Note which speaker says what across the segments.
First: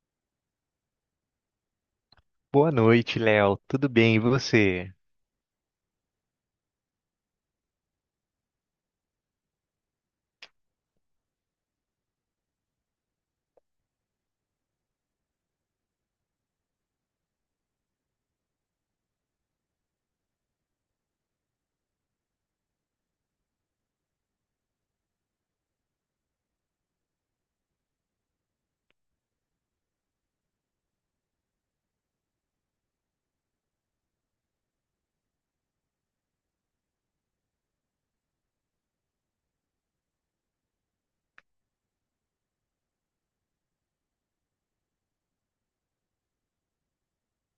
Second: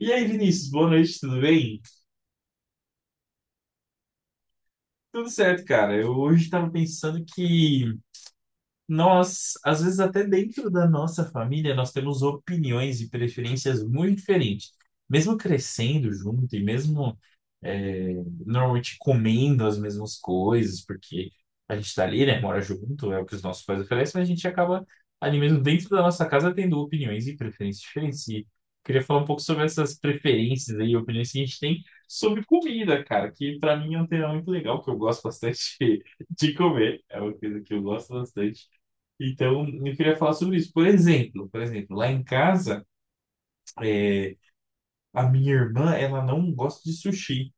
Speaker 1: E aí, Vinícius, boa noite, tudo bem?
Speaker 2: Boa noite, Léo. Tudo bem, e você?
Speaker 1: Tudo certo, cara. Eu hoje estava pensando que nós, às vezes, até dentro da nossa família, nós temos opiniões e preferências muito diferentes. Mesmo crescendo junto e mesmo é, normalmente comendo as mesmas coisas, porque a gente está ali, né, mora junto, é o que os nossos pais oferecem, mas a gente acaba ali mesmo dentro da nossa casa tendo opiniões e preferências diferentes. E queria falar um pouco sobre essas preferências aí, opiniões que a gente tem sobre comida, cara, que para mim é um tema muito legal, que eu gosto bastante de comer. É uma coisa que eu gosto bastante. Então, eu queria falar sobre isso. Por exemplo, lá em casa, é, a minha irmã, ela não gosta de sushi.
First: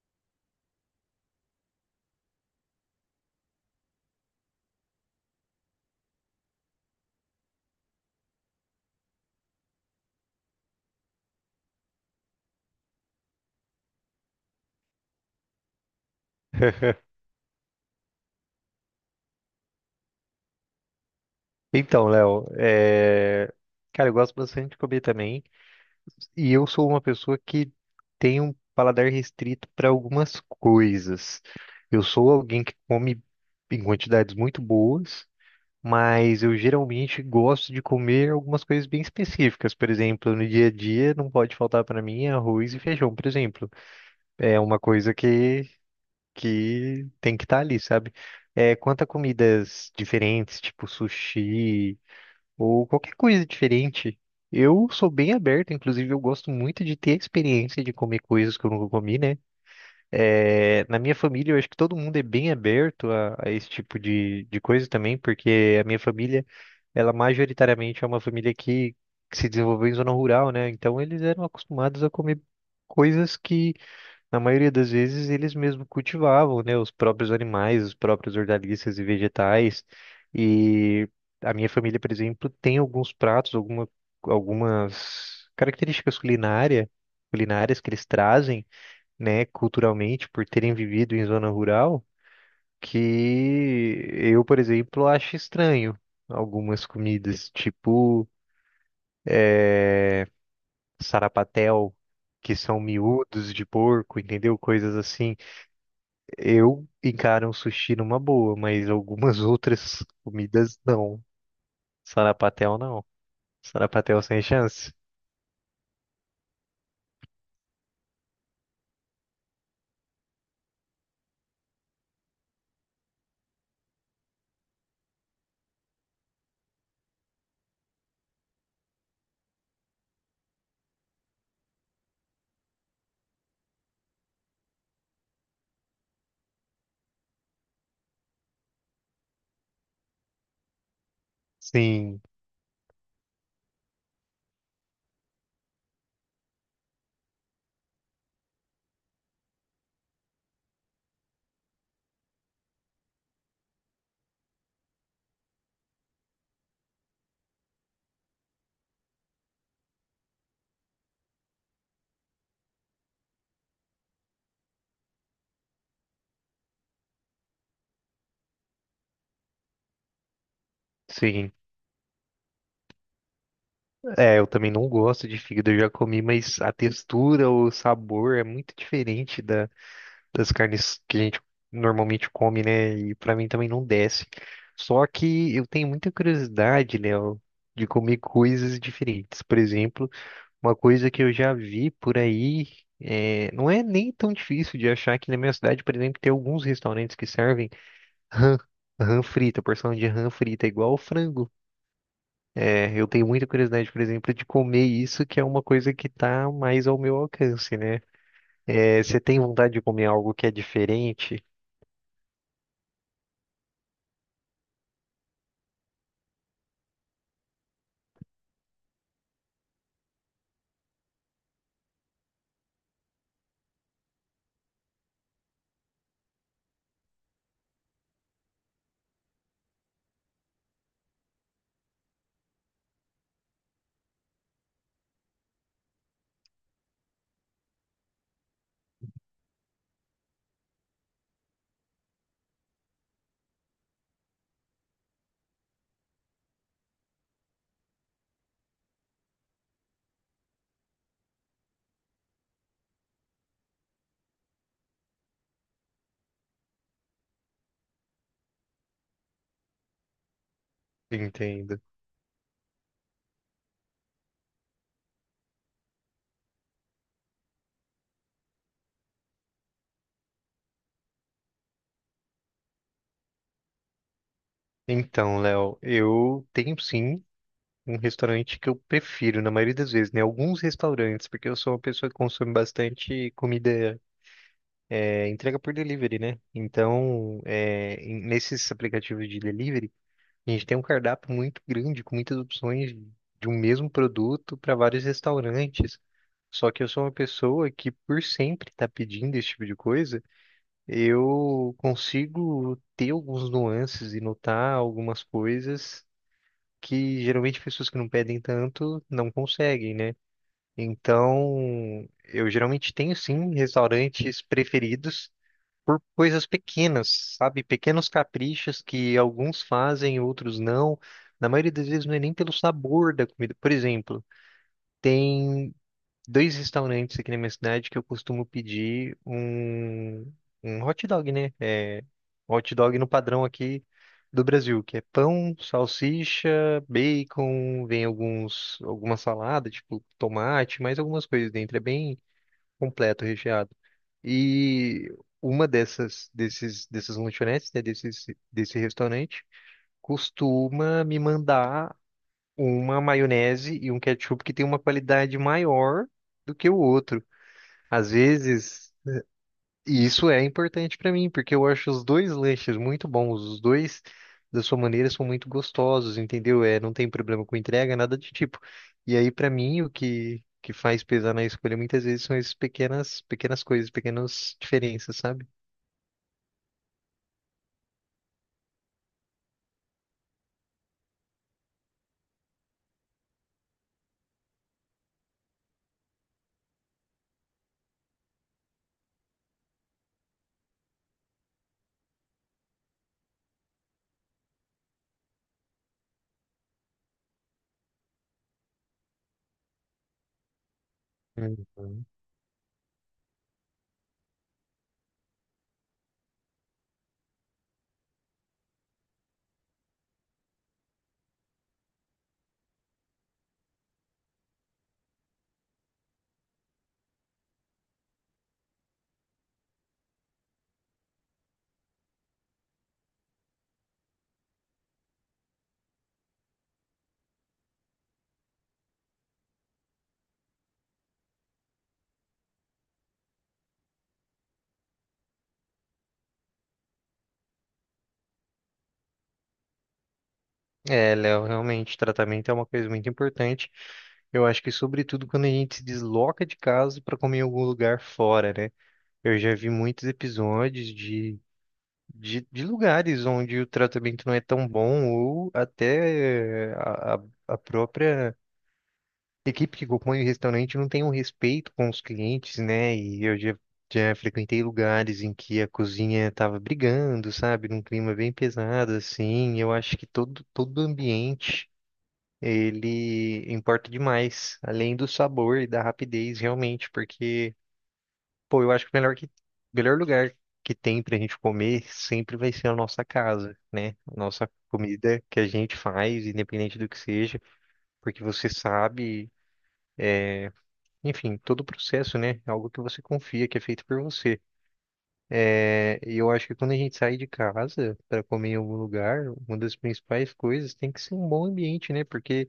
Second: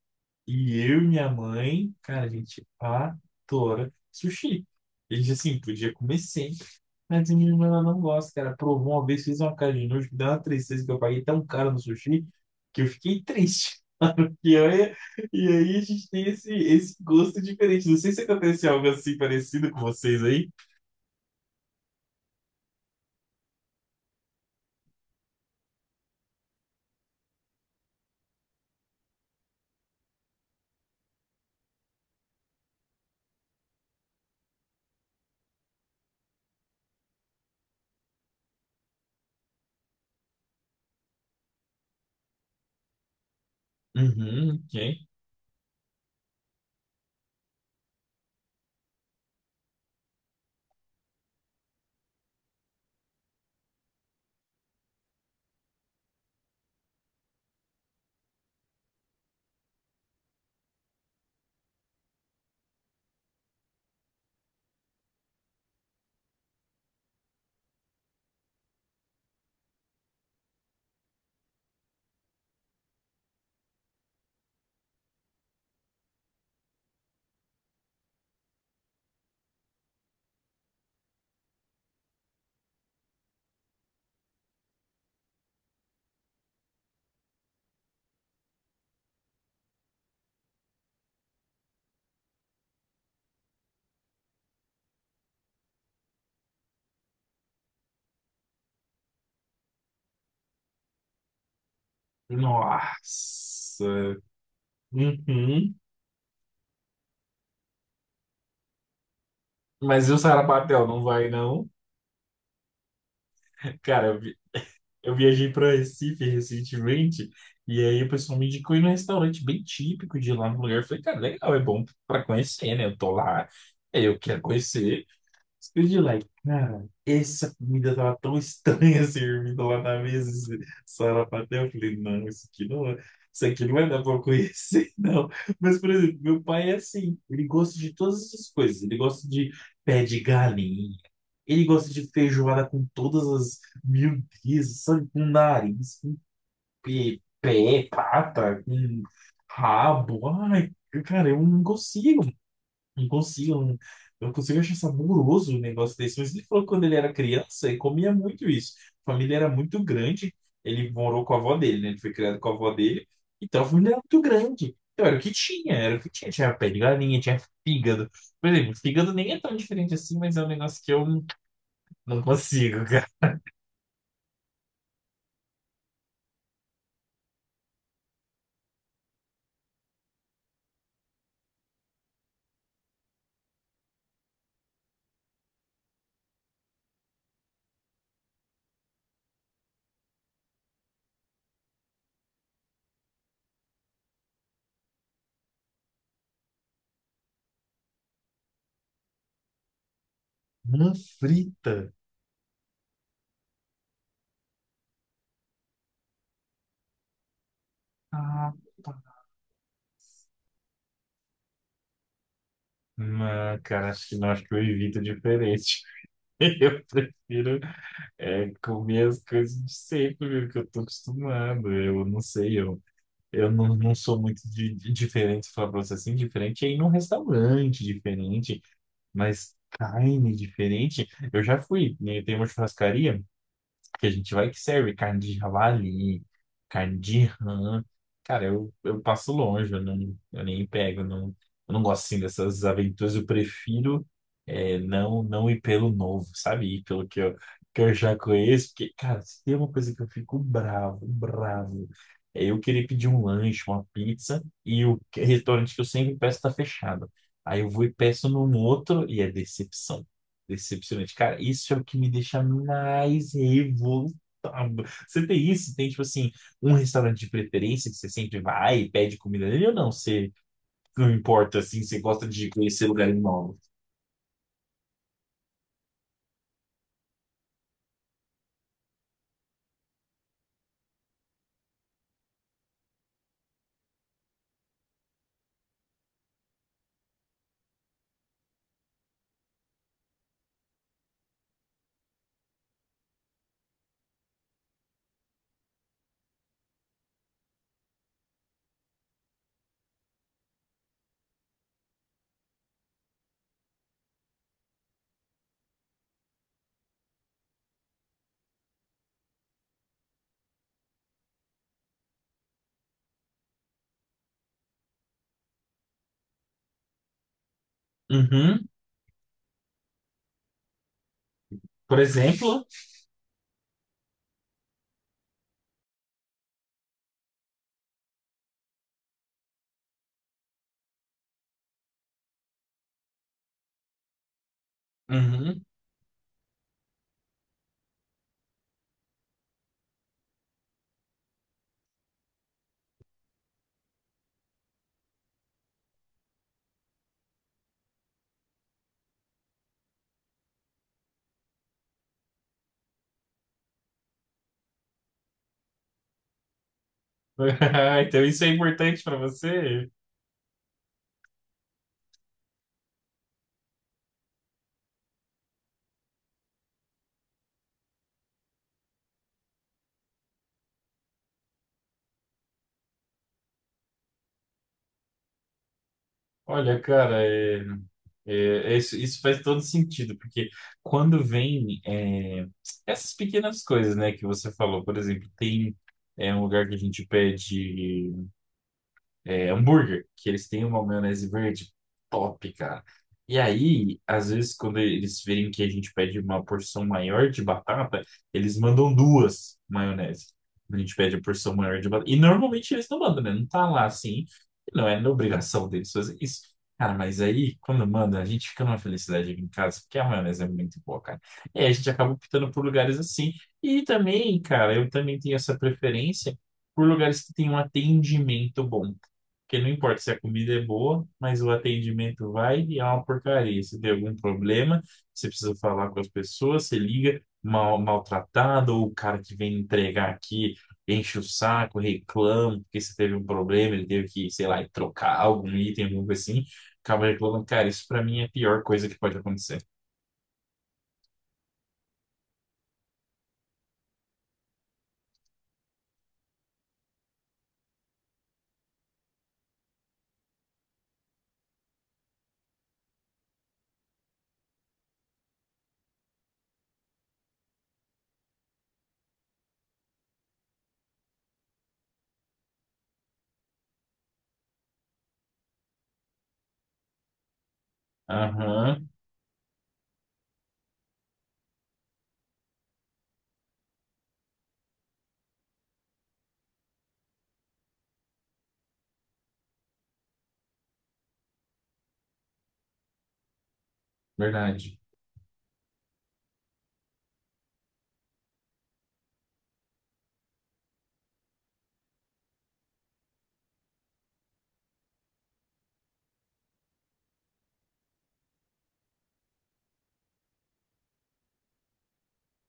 Speaker 1: E eu e minha mãe, cara, a gente adora sushi. A gente, assim, podia comer sempre. Mas a minha irmã, ela não gosta, cara. Provou uma vez, fez uma cara de nojo, que deu uma tristeza que eu paguei tão caro no sushi que eu fiquei triste. E, olha, e aí a gente tem esse gosto diferente. Não sei se acontece algo assim parecido com vocês aí.
Speaker 2: Então, Léo, cara, eu gosto bastante de comer também. E eu sou uma pessoa que tem um paladar restrito para algumas coisas. Eu sou alguém que come em quantidades muito boas, mas eu geralmente gosto de comer algumas coisas bem específicas. Por exemplo, no dia a dia não pode faltar para mim arroz e feijão, por exemplo. É
Speaker 1: Uhum, ok.
Speaker 2: uma coisa que tem que estar ali, sabe? Quanto a comidas diferentes, tipo sushi ou qualquer coisa diferente, eu sou bem aberto, inclusive eu gosto muito de ter a experiência de comer coisas que eu nunca comi, né? Na minha família, eu acho que todo mundo é bem aberto a esse tipo de coisa também, porque a minha família ela majoritariamente é uma família que se desenvolveu em zona rural, né? Então eles eram acostumados a comer coisas que na maioria das vezes eles mesmo cultivavam, né, os próprios animais, os próprios hortaliças e vegetais. E a minha família, por exemplo, tem alguns pratos, algumas culinárias que eles trazem, né, culturalmente, por terem vivido em zona rural, que eu, por exemplo, acho estranho algumas comidas, tipo sarapatel, que são miúdos de
Speaker 1: Nossa.
Speaker 2: porco, entendeu? Coisas assim.
Speaker 1: Uhum.
Speaker 2: Eu encaro um sushi numa boa, mas algumas outras
Speaker 1: Mas e o
Speaker 2: comidas
Speaker 1: Sarapatel não
Speaker 2: não.
Speaker 1: vai, não?
Speaker 2: Sarapatel não.
Speaker 1: Cara, eu,
Speaker 2: Sarapatel sem chance.
Speaker 1: eu viajei para Recife recentemente e aí o pessoal me indicou ir num restaurante bem típico de lá no lugar. Eu falei, cara, legal, é bom para conhecer, né? Eu tô lá, eu quero conhecer. Speed like, cara, essa comida tava tão estranha servida lá na mesa, esse sarapatel. Eu falei, não, isso aqui não, isso aqui não vai dar pra eu conhecer, não. Mas, por exemplo, meu pai é assim, ele gosta de todas essas coisas. Ele gosta de pé de galinha, ele gosta de
Speaker 2: Sim,
Speaker 1: feijoada com todas as miudezas, sabe? Com nariz, com pé, pata, com rabo. Ai, cara, eu não consigo. Não consigo, não consigo achar saboroso o negócio desse. Mas ele falou que quando ele era criança, ele comia muito isso. A família era muito grande. Ele morou com a avó dele, né? Ele foi criado com a avó dele. Então a família era muito grande. Então era o que tinha, era o que tinha. Tinha pé de galinha, tinha fígado. Por exemplo, fígado nem é tão diferente assim, mas é um negócio que eu não
Speaker 2: sim.
Speaker 1: não consigo, cara.
Speaker 2: É, eu também não gosto de fígado, eu já comi, mas a textura, o sabor é muito diferente das carnes que a gente normalmente come, né? E pra mim também não desce. Só que eu tenho muita curiosidade, Léo, de comer coisas diferentes. Por exemplo, uma coisa que eu já vi por aí, não é nem tão difícil de achar que na minha cidade, por exemplo, tem alguns restaurantes que servem rã, rã frita, porção de rã frita,
Speaker 1: Não
Speaker 2: igual frango.
Speaker 1: frita.
Speaker 2: Eu tenho muita curiosidade, por exemplo, de comer isso, que é uma coisa que tá mais ao meu alcance, né?
Speaker 1: Ah,
Speaker 2: É, você tem vontade de comer algo que é diferente?
Speaker 1: não, cara, acho que não, acho que eu evito diferente. Eu prefiro. É comer as coisas de sempre, que eu tô acostumado. Eu não sei, eu não, não sou muito de diferente, se falar pra você assim, diferente é ir num restaurante diferente, mas carne diferente. Eu já fui, né, tem uma churrascaria que a gente vai que serve carne de javali, carne de rã. Cara, eu passo longe, eu, não, eu nem pego, eu não gosto assim dessas aventuras, eu prefiro não, não ir pelo novo, sabe? Ir pelo que eu já conheço, porque, cara, se tem uma coisa que eu fico bravo, bravo. Eu querer pedir um lanche, uma pizza, e restaurante que eu sempre peço tá fechado. Aí eu vou e peço num outro e é decepção. Decepcionante. Cara, isso é
Speaker 2: Entendo.
Speaker 1: o que me deixa mais revoltado. Você tem isso? Tem, tipo assim, um restaurante de preferência que você sempre vai e pede comida nele ou não? Você não importa, assim, você gosta de conhecer lugares novos?
Speaker 2: Então, Léo, eu tenho sim um restaurante que eu prefiro, na maioria das vezes, né? Alguns restaurantes, porque eu sou uma pessoa que consome bastante comida entrega por delivery, né? Então, nesses aplicativos de delivery, a gente tem um cardápio muito grande, com muitas opções de um mesmo produto para vários restaurantes. Só que eu sou uma pessoa que, por sempre estar pedindo esse tipo de coisa, eu consigo ter alguns nuances e notar algumas coisas que geralmente pessoas que não pedem tanto não conseguem, né? Então, eu geralmente tenho sim restaurantes preferidos por coisas pequenas, sabe? Pequenos
Speaker 1: Uhum.
Speaker 2: caprichos que alguns fazem, outros não. Na maioria das
Speaker 1: Por
Speaker 2: vezes não é nem pelo
Speaker 1: exemplo?
Speaker 2: sabor da comida. Por exemplo, tem dois restaurantes aqui na minha cidade que eu costumo pedir um hot dog, né? Hot dog no padrão aqui do Brasil, que é pão,
Speaker 1: Uhum.
Speaker 2: salsicha, bacon, vem alguns, alguma salada, tipo tomate, mais algumas coisas dentro. É bem completo, recheado. E uma dessas lanchonetes, né, desse restaurante, costuma me mandar uma maionese e um ketchup que tem uma qualidade maior do que o outro. Às
Speaker 1: Então isso é
Speaker 2: vezes
Speaker 1: importante pra você?
Speaker 2: e isso é importante pra mim, porque eu acho os dois lanches muito bons, os dois da sua maneira são muito gostosos, entendeu? É, não tem problema com entrega, nada de tipo. E aí pra mim o que que faz pesar na escolha muitas vezes são essas pequenas coisas, pequenas diferenças, sabe?
Speaker 1: Olha, cara, é... É, é isso, isso faz todo sentido, porque quando vem essas pequenas coisas, né, que você falou, por exemplo, tem um lugar que a gente pede hambúrguer, que eles têm uma maionese verde top, cara. E aí, às vezes, quando eles verem que a gente pede uma porção maior de batata, eles mandam duas maionese. A gente pede a porção maior de
Speaker 2: Uhum.
Speaker 1: batata. E normalmente eles não mandam, né? Não tá lá assim. Não é na obrigação deles fazer isso. Cara, mas aí, quando manda, a gente fica numa felicidade aqui em casa, porque a maionese é muito boa, cara. E aí a gente acaba optando por lugares assim. E também, cara, eu também tenho essa preferência por lugares que têm um atendimento bom. Porque não importa se a comida é boa, mas o atendimento vai e é uma porcaria. Se tem algum problema, você precisa falar com as pessoas, você liga mal, maltratado, ou o cara que vem entregar aqui enche o saco, reclama, porque você teve um problema, ele teve que, sei lá, trocar algum item, alguma coisa assim, acaba reclamando. Cara, isso pra mim é a pior coisa que pode acontecer.
Speaker 2: É, Léo, realmente tratamento é uma coisa muito importante. Eu acho que sobretudo quando a gente se desloca de casa para comer em algum lugar fora, né? Eu já vi muitos episódios de lugares onde o tratamento não é tão bom ou até a a própria equipe que compõe o restaurante não tem um respeito com os clientes, né? E eu já frequentei lugares em que a cozinha estava brigando, sabe? Num clima bem
Speaker 1: Aham,
Speaker 2: pesado, assim. Eu acho que todo ambiente... Ele importa demais, além do sabor e da rapidez, realmente, porque pô, eu acho que o melhor lugar que tem pra gente comer sempre vai ser a nossa casa, né? A nossa
Speaker 1: verdade.
Speaker 2: comida que a gente faz, independente do que seja, porque você sabe, enfim, todo o processo, né? É algo que você confia, que é feito por você. É, e eu acho que quando a gente sai de casa para comer em algum lugar, uma das principais coisas tem que ser um bom ambiente, né? Porque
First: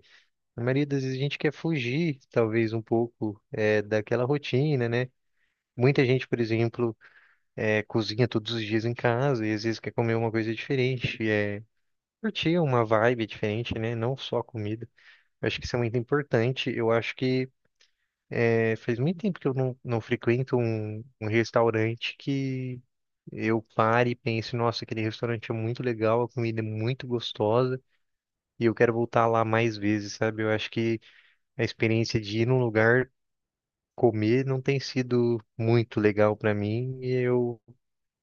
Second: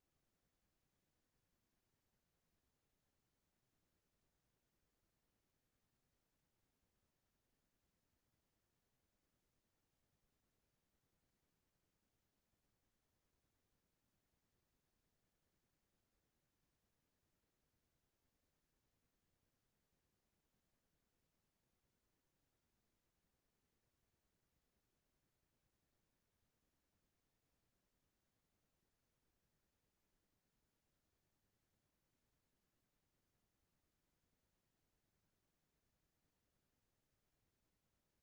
Speaker 2: na maioria das vezes a gente quer fugir, talvez, um pouco, é, daquela rotina, né? Muita gente, por exemplo, cozinha todos os dias em casa e às vezes quer comer uma coisa diferente, é curtir uma vibe diferente, né? Não só a comida. Eu acho que isso é muito importante. Eu acho que é, faz muito tempo que eu não frequento um restaurante que eu pare e pense, nossa, aquele restaurante é muito legal, a comida é muito gostosa e eu quero voltar lá mais vezes, sabe? Eu acho que a experiência de ir num lugar comer não tem sido muito legal para mim e eu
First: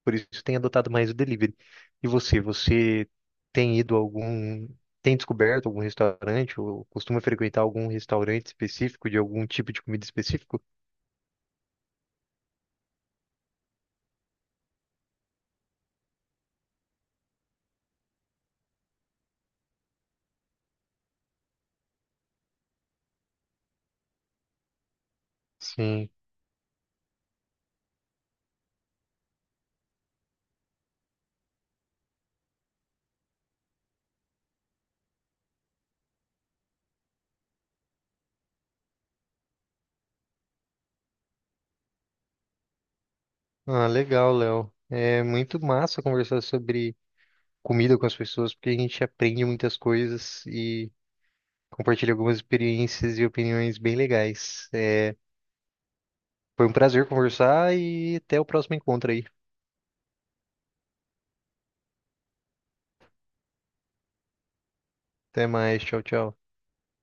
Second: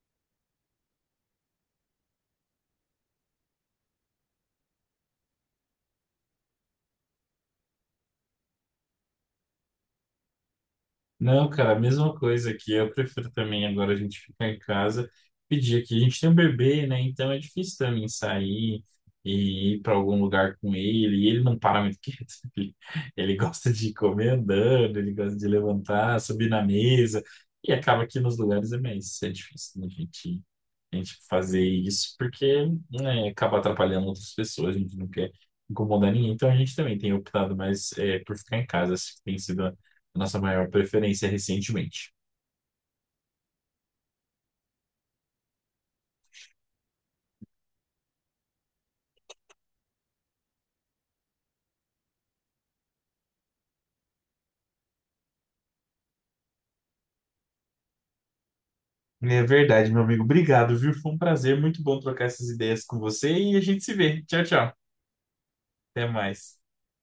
Speaker 2: por isso tem adotado mais o delivery. E você, você tem ido a algum, tem descoberto algum restaurante ou costuma frequentar algum restaurante específico de algum tipo de comida específico?
Speaker 1: Não, cara, a mesma coisa aqui. Eu prefiro também agora a gente ficar em casa, pedir aqui. A gente tem um bebê, né? Então é difícil também sair e ir para algum lugar com ele. E ele não para muito quieto. Ele, ele gosta de comer andando, ele gosta de
Speaker 2: Sim.
Speaker 1: levantar, subir na mesa. E acaba que nos lugares é mais é difícil né, a gente fazer isso, porque né, acaba atrapalhando outras pessoas. A gente não quer incomodar ninguém. Então a gente também tem optado mais por ficar em casa. Acho que tem sido a nossa maior preferência recentemente.
Speaker 2: Ah, legal, Léo. É muito massa conversar sobre comida com as pessoas, porque a gente aprende muitas coisas e compartilha algumas experiências e opiniões bem legais. É, foi um prazer conversar e até o próximo encontro aí.
Speaker 1: É verdade, meu amigo. Obrigado, viu? Foi um prazer, muito bom trocar essas ideias com você e a gente se vê. Tchau, tchau.
Speaker 2: Até mais, tchau,
Speaker 1: Até
Speaker 2: tchau.
Speaker 1: mais.